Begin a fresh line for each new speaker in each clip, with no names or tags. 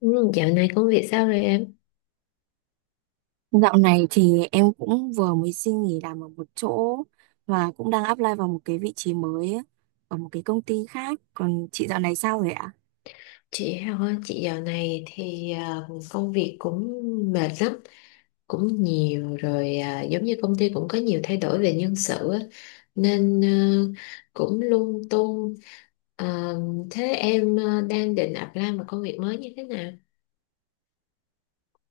Ừ, dạo này công việc sao rồi em?
Dạo này thì em cũng vừa mới xin nghỉ làm ở một chỗ và cũng đang apply vào một cái vị trí mới á, ở một cái công ty khác. Còn chị dạo này sao rồi ạ?
Chị Hào, chị dạo này thì công việc cũng mệt lắm, cũng nhiều rồi à, giống như công ty cũng có nhiều thay đổi về nhân sự á, nên cũng lung tung. Ờ, thế em đang định apply một công việc mới như thế nào?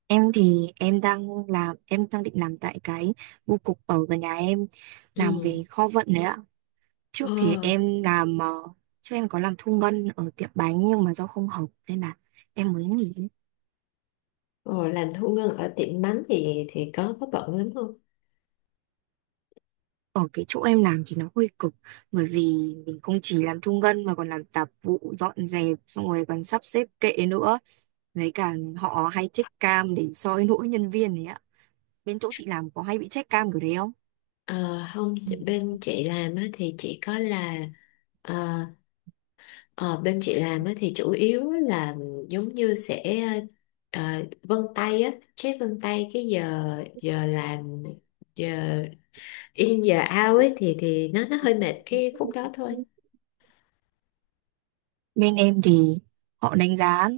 Em thì em đang làm em đang định làm tại cái bưu cục ở gần nhà em làm
Ừ.
về kho vận đấy ạ. Trước thì
Ờ,
trước em có làm thu ngân ở tiệm bánh nhưng mà do không hợp nên là em mới nghỉ.
ờ, làm thu ngân ở tiệm bánh thì có bận lắm không?
Ở cái chỗ em làm thì nó hơi cực bởi vì mình không chỉ làm thu ngân mà còn làm tạp vụ dọn dẹp xong rồi còn sắp xếp kệ nữa, với cả họ hay check cam để soi lỗi nhân viên đấy ạ. Bên chỗ chị làm có hay bị check cam kiểu đấy không?
Ờ, không,
Ừ.
bên chị làm á, thì chỉ có là ờ, Ờ, bên chị làm á, thì chủ yếu là giống như sẽ ờ, vân tay á, check vân tay cái giờ giờ làm, giờ in giờ out ấy thì nó hơi mệt cái khúc đó thôi.
Bên em thì họ đánh giá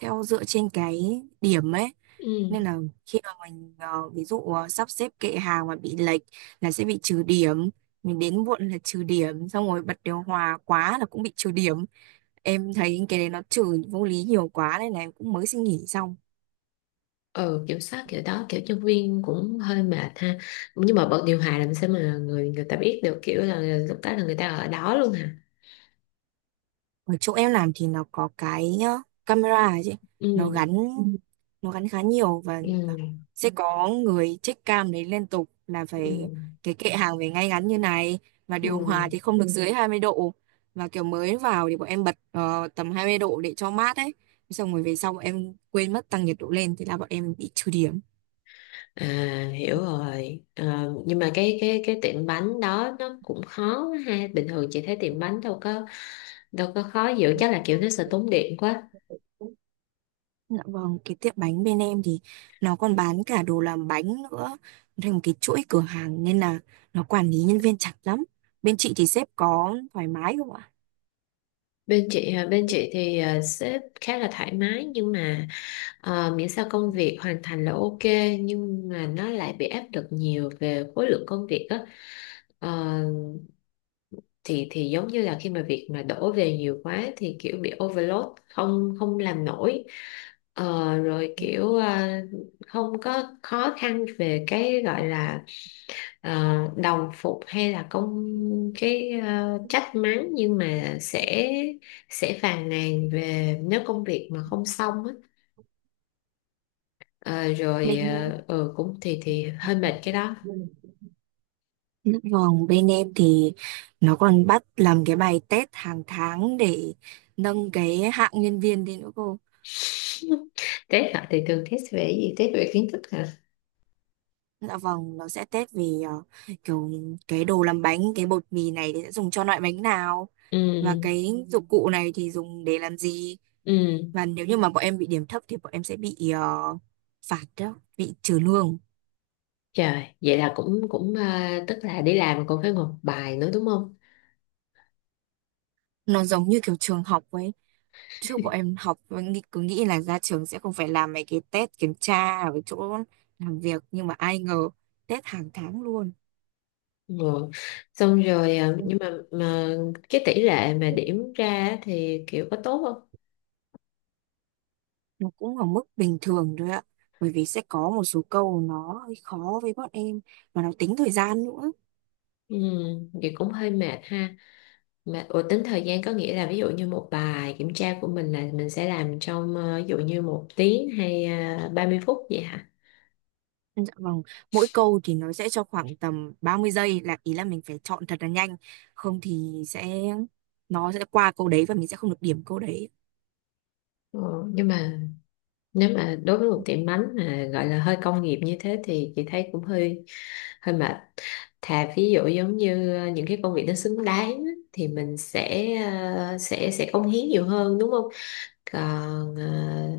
theo dựa trên cái điểm ấy,
Ừ.
nên là khi mà ví dụ sắp xếp kệ hàng mà bị lệch là sẽ bị trừ điểm, mình đến muộn là trừ điểm, xong rồi bật điều hòa quá là cũng bị trừ điểm. Em thấy cái đấy nó chửi vô lý nhiều quá nên là em cũng mới xin nghỉ xong.
Ừ, kiểm soát kiểu đó, kiểu nhân viên cũng hơi mệt ha. Nhưng mà bật điều hòa làm sao mà người người ta biết được, kiểu là lúc đó là người ta ở đó luôn hả?
Ở chỗ em làm thì nó có cái camera ấy chị, nó
Ừ.
gắn Ừ. nó gắn khá nhiều, và
Ừ.
sẽ có người check cam đấy liên tục, là
Ừ,
phải cái kệ hàng phải ngay ngắn như này, và
ừ.
điều hòa thì không được dưới 20 độ. Và kiểu mới vào thì bọn em bật ờ, tầm 20 độ để cho mát ấy. Xong rồi về sau bọn em quên mất tăng nhiệt độ lên, thế là bọn em bị trừ điểm.
À, hiểu rồi. Ờ, nhưng mà cái tiệm bánh đó nó cũng khó quá ha, bình thường chị thấy tiệm bánh đâu có khó dữ, chắc là kiểu nó sẽ tốn điện quá.
Dạ vâng, cái tiệm bánh bên em thì nó còn bán cả đồ làm bánh nữa, thành một cái chuỗi cửa hàng nên là nó quản lý nhân viên chặt lắm. Bên chị thì sếp có thoải mái không ạ?
Bên chị hả? Bên chị thì sếp khá là thoải mái, nhưng mà miễn sao công việc hoàn thành là ok, nhưng mà nó lại bị áp lực nhiều về khối lượng công việc á. Ờ, thì giống như là khi mà việc mà đổ về nhiều quá thì kiểu bị overload, không không làm nổi. Rồi kiểu không có khó khăn về cái gọi là ờ, đồng phục hay là cái trách mắng, nhưng mà sẽ phàn nàn về nếu công việc mà không xong á. Ờ, rồi cũng thì hơi mệt cái đó.
Dạ vâng, bên em thì nó còn bắt làm cái bài test hàng tháng để nâng cái hạng nhân viên lên nữa cô.
Test hả? Thì thường test về cái gì, test về kiến thức hả?
Dạ vâng, nó sẽ test về kiểu cái đồ làm bánh, cái bột mì này thì sẽ dùng cho loại bánh nào,
Ừ.
và cái dụng cụ này thì dùng để làm gì.
Ừ.
Và nếu như mà bọn em bị điểm thấp thì bọn em sẽ bị ờ, phạt đó, bị trừ lương.
Trời, vậy là cũng cũng à, tức là đi làm còn phải ngồi bài nữa đúng không?
Nó giống như kiểu trường học ấy, trước bọn em học bọn nghĩ- cứ nghĩ là ra trường sẽ không phải làm mấy cái test kiểm tra ở cái chỗ làm việc, nhưng mà ai ngờ test hàng tháng luôn.
Ngồi. Xong rồi à, nhưng mà cái tỷ lệ mà điểm ra á thì kiểu có tốt không?
Nó cũng ở mức bình thường thôi ạ, bởi vì sẽ có một số câu nó hơi khó với bọn em, và nó tính thời gian nữa.
Ừ, thì cũng hơi mệt ha. Mà ủa, tính thời gian có nghĩa là ví dụ như một bài kiểm tra của mình là mình sẽ làm trong ví dụ như 1 tiếng hay 30 phút vậy hả?
Dạ vâng, mỗi câu thì nó sẽ cho khoảng tầm 30 giây, là ý là mình phải chọn thật là nhanh, không thì nó sẽ qua câu đấy và mình sẽ không được điểm câu đấy.
Ừ, nhưng mà nếu mà đối với một tiệm bánh mà gọi là hơi công nghiệp như thế thì chị thấy cũng hơi hơi mệt, thà ví dụ giống như những cái công việc nó xứng đáng á, thì mình sẽ sẽ cống hiến nhiều hơn đúng không, còn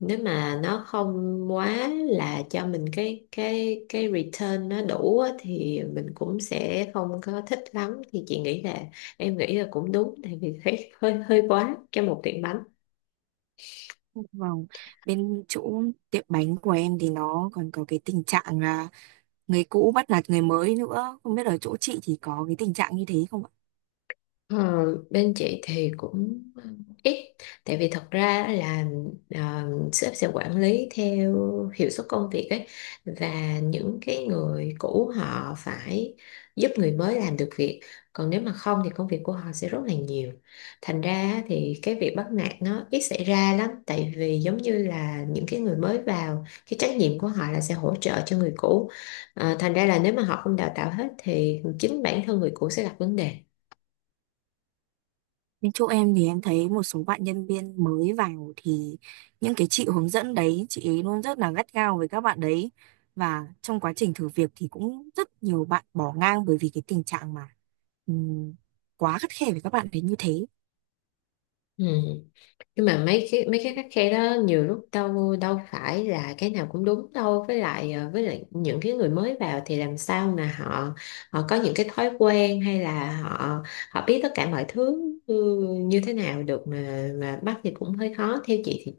nếu mà nó không quá là cho mình cái return nó đủ á, thì mình cũng sẽ không có thích lắm, thì chị nghĩ là em nghĩ là cũng đúng tại vì thấy hơi hơi quá cho một tiệm bánh.
Dạ Vâng, bên chỗ tiệm bánh của em thì nó còn có cái tình trạng là người cũ bắt nạt người mới nữa, không biết ở chỗ chị thì có cái tình trạng như thế không ạ?
Ờ, bên chị thì cũng ít, tại vì thật ra là ờ, sếp sẽ quản lý theo hiệu suất công việc ấy, và những cái người cũ họ phải giúp người mới làm được việc, còn nếu mà không thì công việc của họ sẽ rất là nhiều, thành ra thì cái việc bắt nạt nó ít xảy ra lắm tại vì giống như là những cái người mới vào cái trách nhiệm của họ là sẽ hỗ trợ cho người cũ. Thành ra là nếu mà họ không đào tạo hết thì chính bản thân người cũ sẽ gặp vấn đề.
Bên chỗ em thì em thấy một số bạn nhân viên mới vào thì những cái chị hướng dẫn đấy, chị ấy luôn rất là gắt gao với các bạn đấy, và trong quá trình thử việc thì cũng rất nhiều bạn bỏ ngang bởi vì cái tình trạng mà ừm, quá khắt khe với các bạn đấy như thế.
Ừ. Nhưng mà mấy cái khắt khe đó nhiều lúc đâu đâu phải là cái nào cũng đúng đâu, với lại với lại những cái người mới vào thì làm sao mà họ họ có những cái thói quen hay là họ họ biết tất cả mọi thứ như thế nào được, mà bắt thì cũng hơi khó, theo chị thì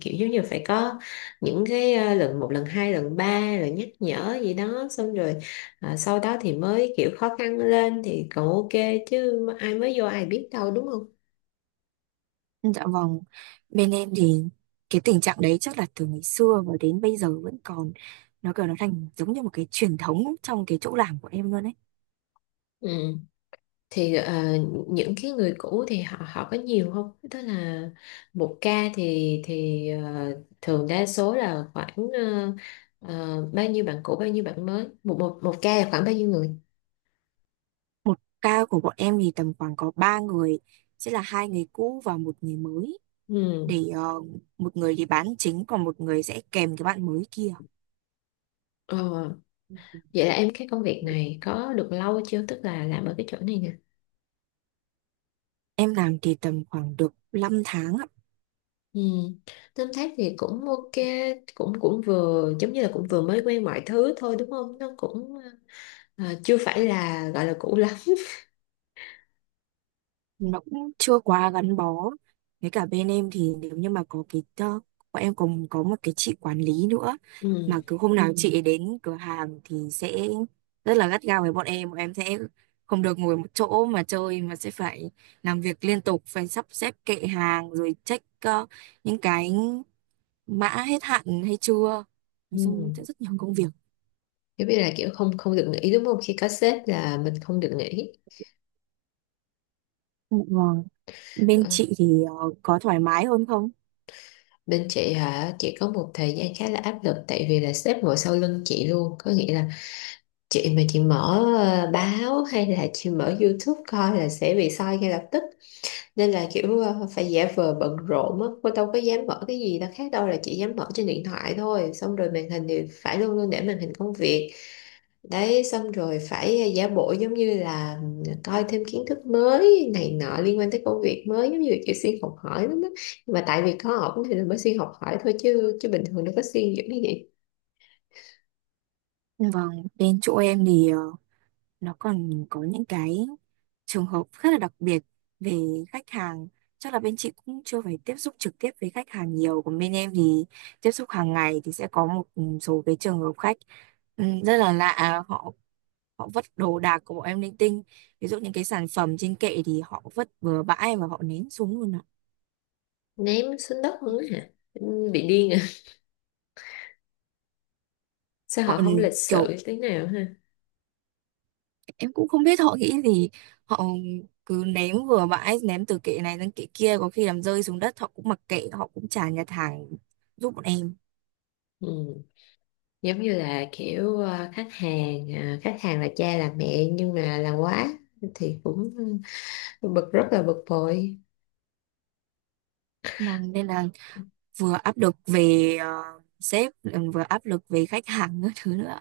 kiểu giống như phải có những cái lần một, lần hai, lần ba rồi nhắc nhở gì đó, xong rồi sau đó thì mới kiểu khó khăn lên thì còn ok, chứ ai mới vô ai biết đâu đúng không?
Dạ vâng, bên em thì cái tình trạng đấy chắc là từ ngày xưa và đến bây giờ vẫn còn, nó kiểu nó thành giống như một cái truyền thống trong cái chỗ làm của em luôn ấy.
Ừ, thì những cái người cũ thì họ họ có nhiều không? Tức là một ca thì thường đa số là khoảng bao nhiêu bạn cũ, bao nhiêu bạn mới, một một một ca là khoảng bao nhiêu người?
Một ca của bọn em thì tầm khoảng có ba người, sẽ là hai người cũ và một người mới,
Ừ.
để một người thì bán chính còn một người sẽ kèm cái bạn mới kia.
Ờ, vậy là em, cái công việc này có được lâu chưa? Tức là làm ở cái chỗ này nè.
Em làm thì tầm khoảng được 5 tháng ạ.
Ừ. Tóm tắt thì cũng ok, cũng cũng vừa giống như là cũng vừa mới quen mọi thứ thôi đúng không? Nó cũng chưa phải là gọi là cũ lắm.
Nó cũng chưa quá gắn bó, với cả bên em thì nếu như mà bọn em còn có một cái chị quản lý nữa, mà
Ừ.
cứ hôm nào chị ấy đến cửa hàng thì sẽ rất là gắt gao với bọn em, bọn em sẽ không được ngồi một chỗ mà chơi mà sẽ phải làm việc liên tục, phải sắp xếp kệ hàng rồi check những cái mã hết hạn hay chưa, nói
Ừ.
chung sẽ rất nhiều công việc.
Giống như là kiểu không không được nghỉ đúng không? Khi có sếp là mình không được nghỉ.
Vâng, bên
Ờ,
chị thì ờ, có thoải mái hơn không?
Bên chị hả? Chị có một thời gian khá là áp lực tại vì là sếp ngồi sau lưng chị luôn. Có nghĩa là chị mà chị mở báo hay là chị mở YouTube coi là sẽ bị soi ngay lập tức. Nên là kiểu phải giả vờ bận rộn á. Cô đâu có dám mở cái gì đâu khác đâu, là chị dám mở trên điện thoại thôi. Xong rồi màn hình thì phải luôn luôn để màn hình công việc đấy, xong rồi phải giả bộ giống như là coi thêm kiến thức mới này nọ liên quan tới công việc mới, giống như là kiểu xuyên học hỏi lắm á, nhưng mà tại vì có ổn thì là mới xuyên học hỏi thôi, chứ chứ bình thường đâu có xuyên dữ như vậy.
Vâng, bên chỗ em thì nó còn có những cái trường hợp rất là đặc biệt về khách hàng. Chắc là bên chị cũng chưa phải tiếp xúc trực tiếp với khách hàng nhiều, còn bên em thì tiếp xúc hàng ngày thì sẽ có một số cái trường hợp khách rất là lạ. À, họ họ vứt đồ đạc của bọn em linh tinh, ví dụ những cái sản phẩm trên kệ thì họ vứt bừa bãi và họ ném xuống luôn ạ.
Ném xuống đất luôn á hả? Ừ, bị điên à? Sao
Họ
họ không lịch sự
kiểu,
tí nào ha.
em cũng không biết họ nghĩ gì, họ cứ ném vừa bãi, ném từ kệ này sang kệ kia, có khi làm rơi xuống đất họ cũng mặc kệ, họ cũng chả nhặt hàng giúp bọn em.
Ừ, giống như là kiểu khách hàng là cha là mẹ nhưng mà là quá thì cũng bực, rất là bực bội.
Vâng, nên là vừa áp lực về sếp, ừ, vừa áp lực về khách hàng các thứ nữa.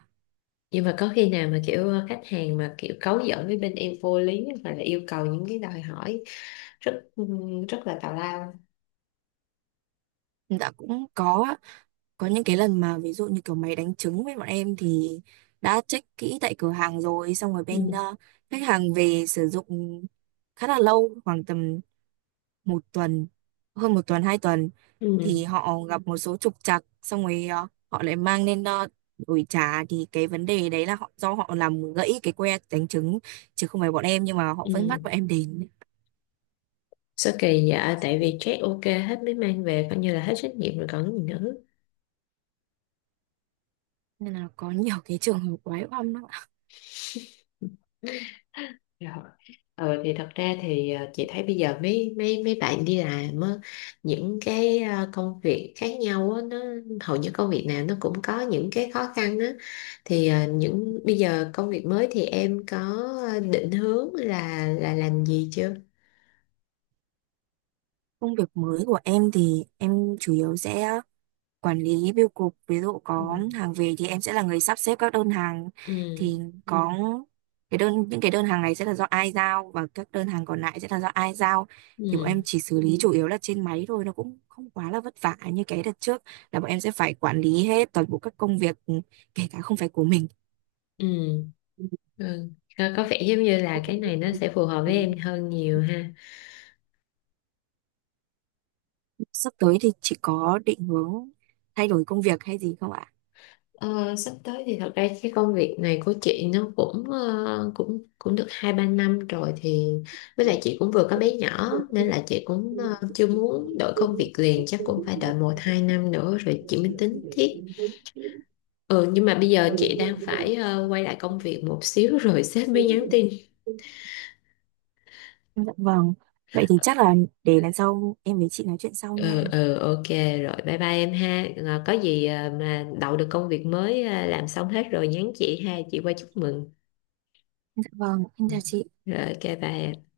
Nhưng mà có khi nào mà kiểu khách hàng mà kiểu cấu giỡn với bên em vô lý hoặc là yêu cầu những cái đòi hỏi rất rất là tào lao?
Đã cũng có những cái lần mà ví dụ như kiểu máy đánh trứng với bọn em thì đã check kỹ tại cửa hàng rồi, xong rồi bên
Ừ.
ờ, khách hàng về sử dụng khá là lâu, khoảng tầm 1 tuần, hơn 1 tuần, 2 tuần,
Ừ.
thì họ gặp một số trục trặc, xong rồi họ lại mang lên đổi trả. Thì cái vấn đề đấy là họ, do họ làm gãy cái que đánh trứng chứ không phải bọn em, nhưng mà họ vẫn
Ừ.
bắt bọn em đến.
Sao kỳ dạ, tại vì check ok hết mới mang về coi như là hết trách nhiệm rồi còn gì nữa.
Nên là có nhiều cái trường hợp quái oăm lắm ạ.
Rồi. Ừ, thì thật ra thì chị thấy bây giờ mấy mấy mấy bạn đi làm á, những cái công việc khác nhau á, nó hầu như công việc nào nó cũng có những cái khó khăn á, thì những bây giờ công việc mới thì em có định hướng là làm gì chưa?
Công việc mới của em thì em chủ yếu sẽ quản lý bưu cục, ví dụ
Ừ.
có hàng về thì em sẽ là người sắp xếp các đơn hàng,
Ừ.
thì Ừ. có cái đơn những cái đơn hàng này sẽ là do ai giao và các đơn hàng còn lại sẽ là do ai giao. Thì bọn
Ừ.
em chỉ xử lý chủ yếu là trên máy thôi, nó cũng không quá là vất vả như cái đợt trước là bọn em sẽ phải quản lý hết toàn bộ các công việc, kể cả không phải của mình.
Ừ. Ừ. Có vẻ giống như là cái này nó sẽ phù hợp với em
Ừ.
hơn nhiều ha.
Sắp tới thì chị có định hướng thay đổi công việc hay gì không ạ?
Ờ, sắp tới thì thật ra cái công việc này của chị nó cũng ờ, cũng cũng được 2-3 năm rồi, thì với lại chị cũng vừa có bé nhỏ nên là chị cũng chưa muốn đổi công việc liền, chắc cũng phải đợi 1-2 năm nữa rồi chị mới tính tiếp. Ừ, nhưng mà bây giờ chị đang phải quay lại công việc một xíu rồi sếp mới nhắn tin.
Dạ vâng. Vậy thì chắc là để lần sau em với chị nói chuyện sau
Ừ,
nha.
ừ, ok rồi, bye bye em ha. Ờ, có gì mà đậu được công việc mới làm xong hết rồi nhắn chị ha, chị qua chúc mừng.
Dạ vâng, em
Ừ.
chào chị.
Rồi, ok, bye em.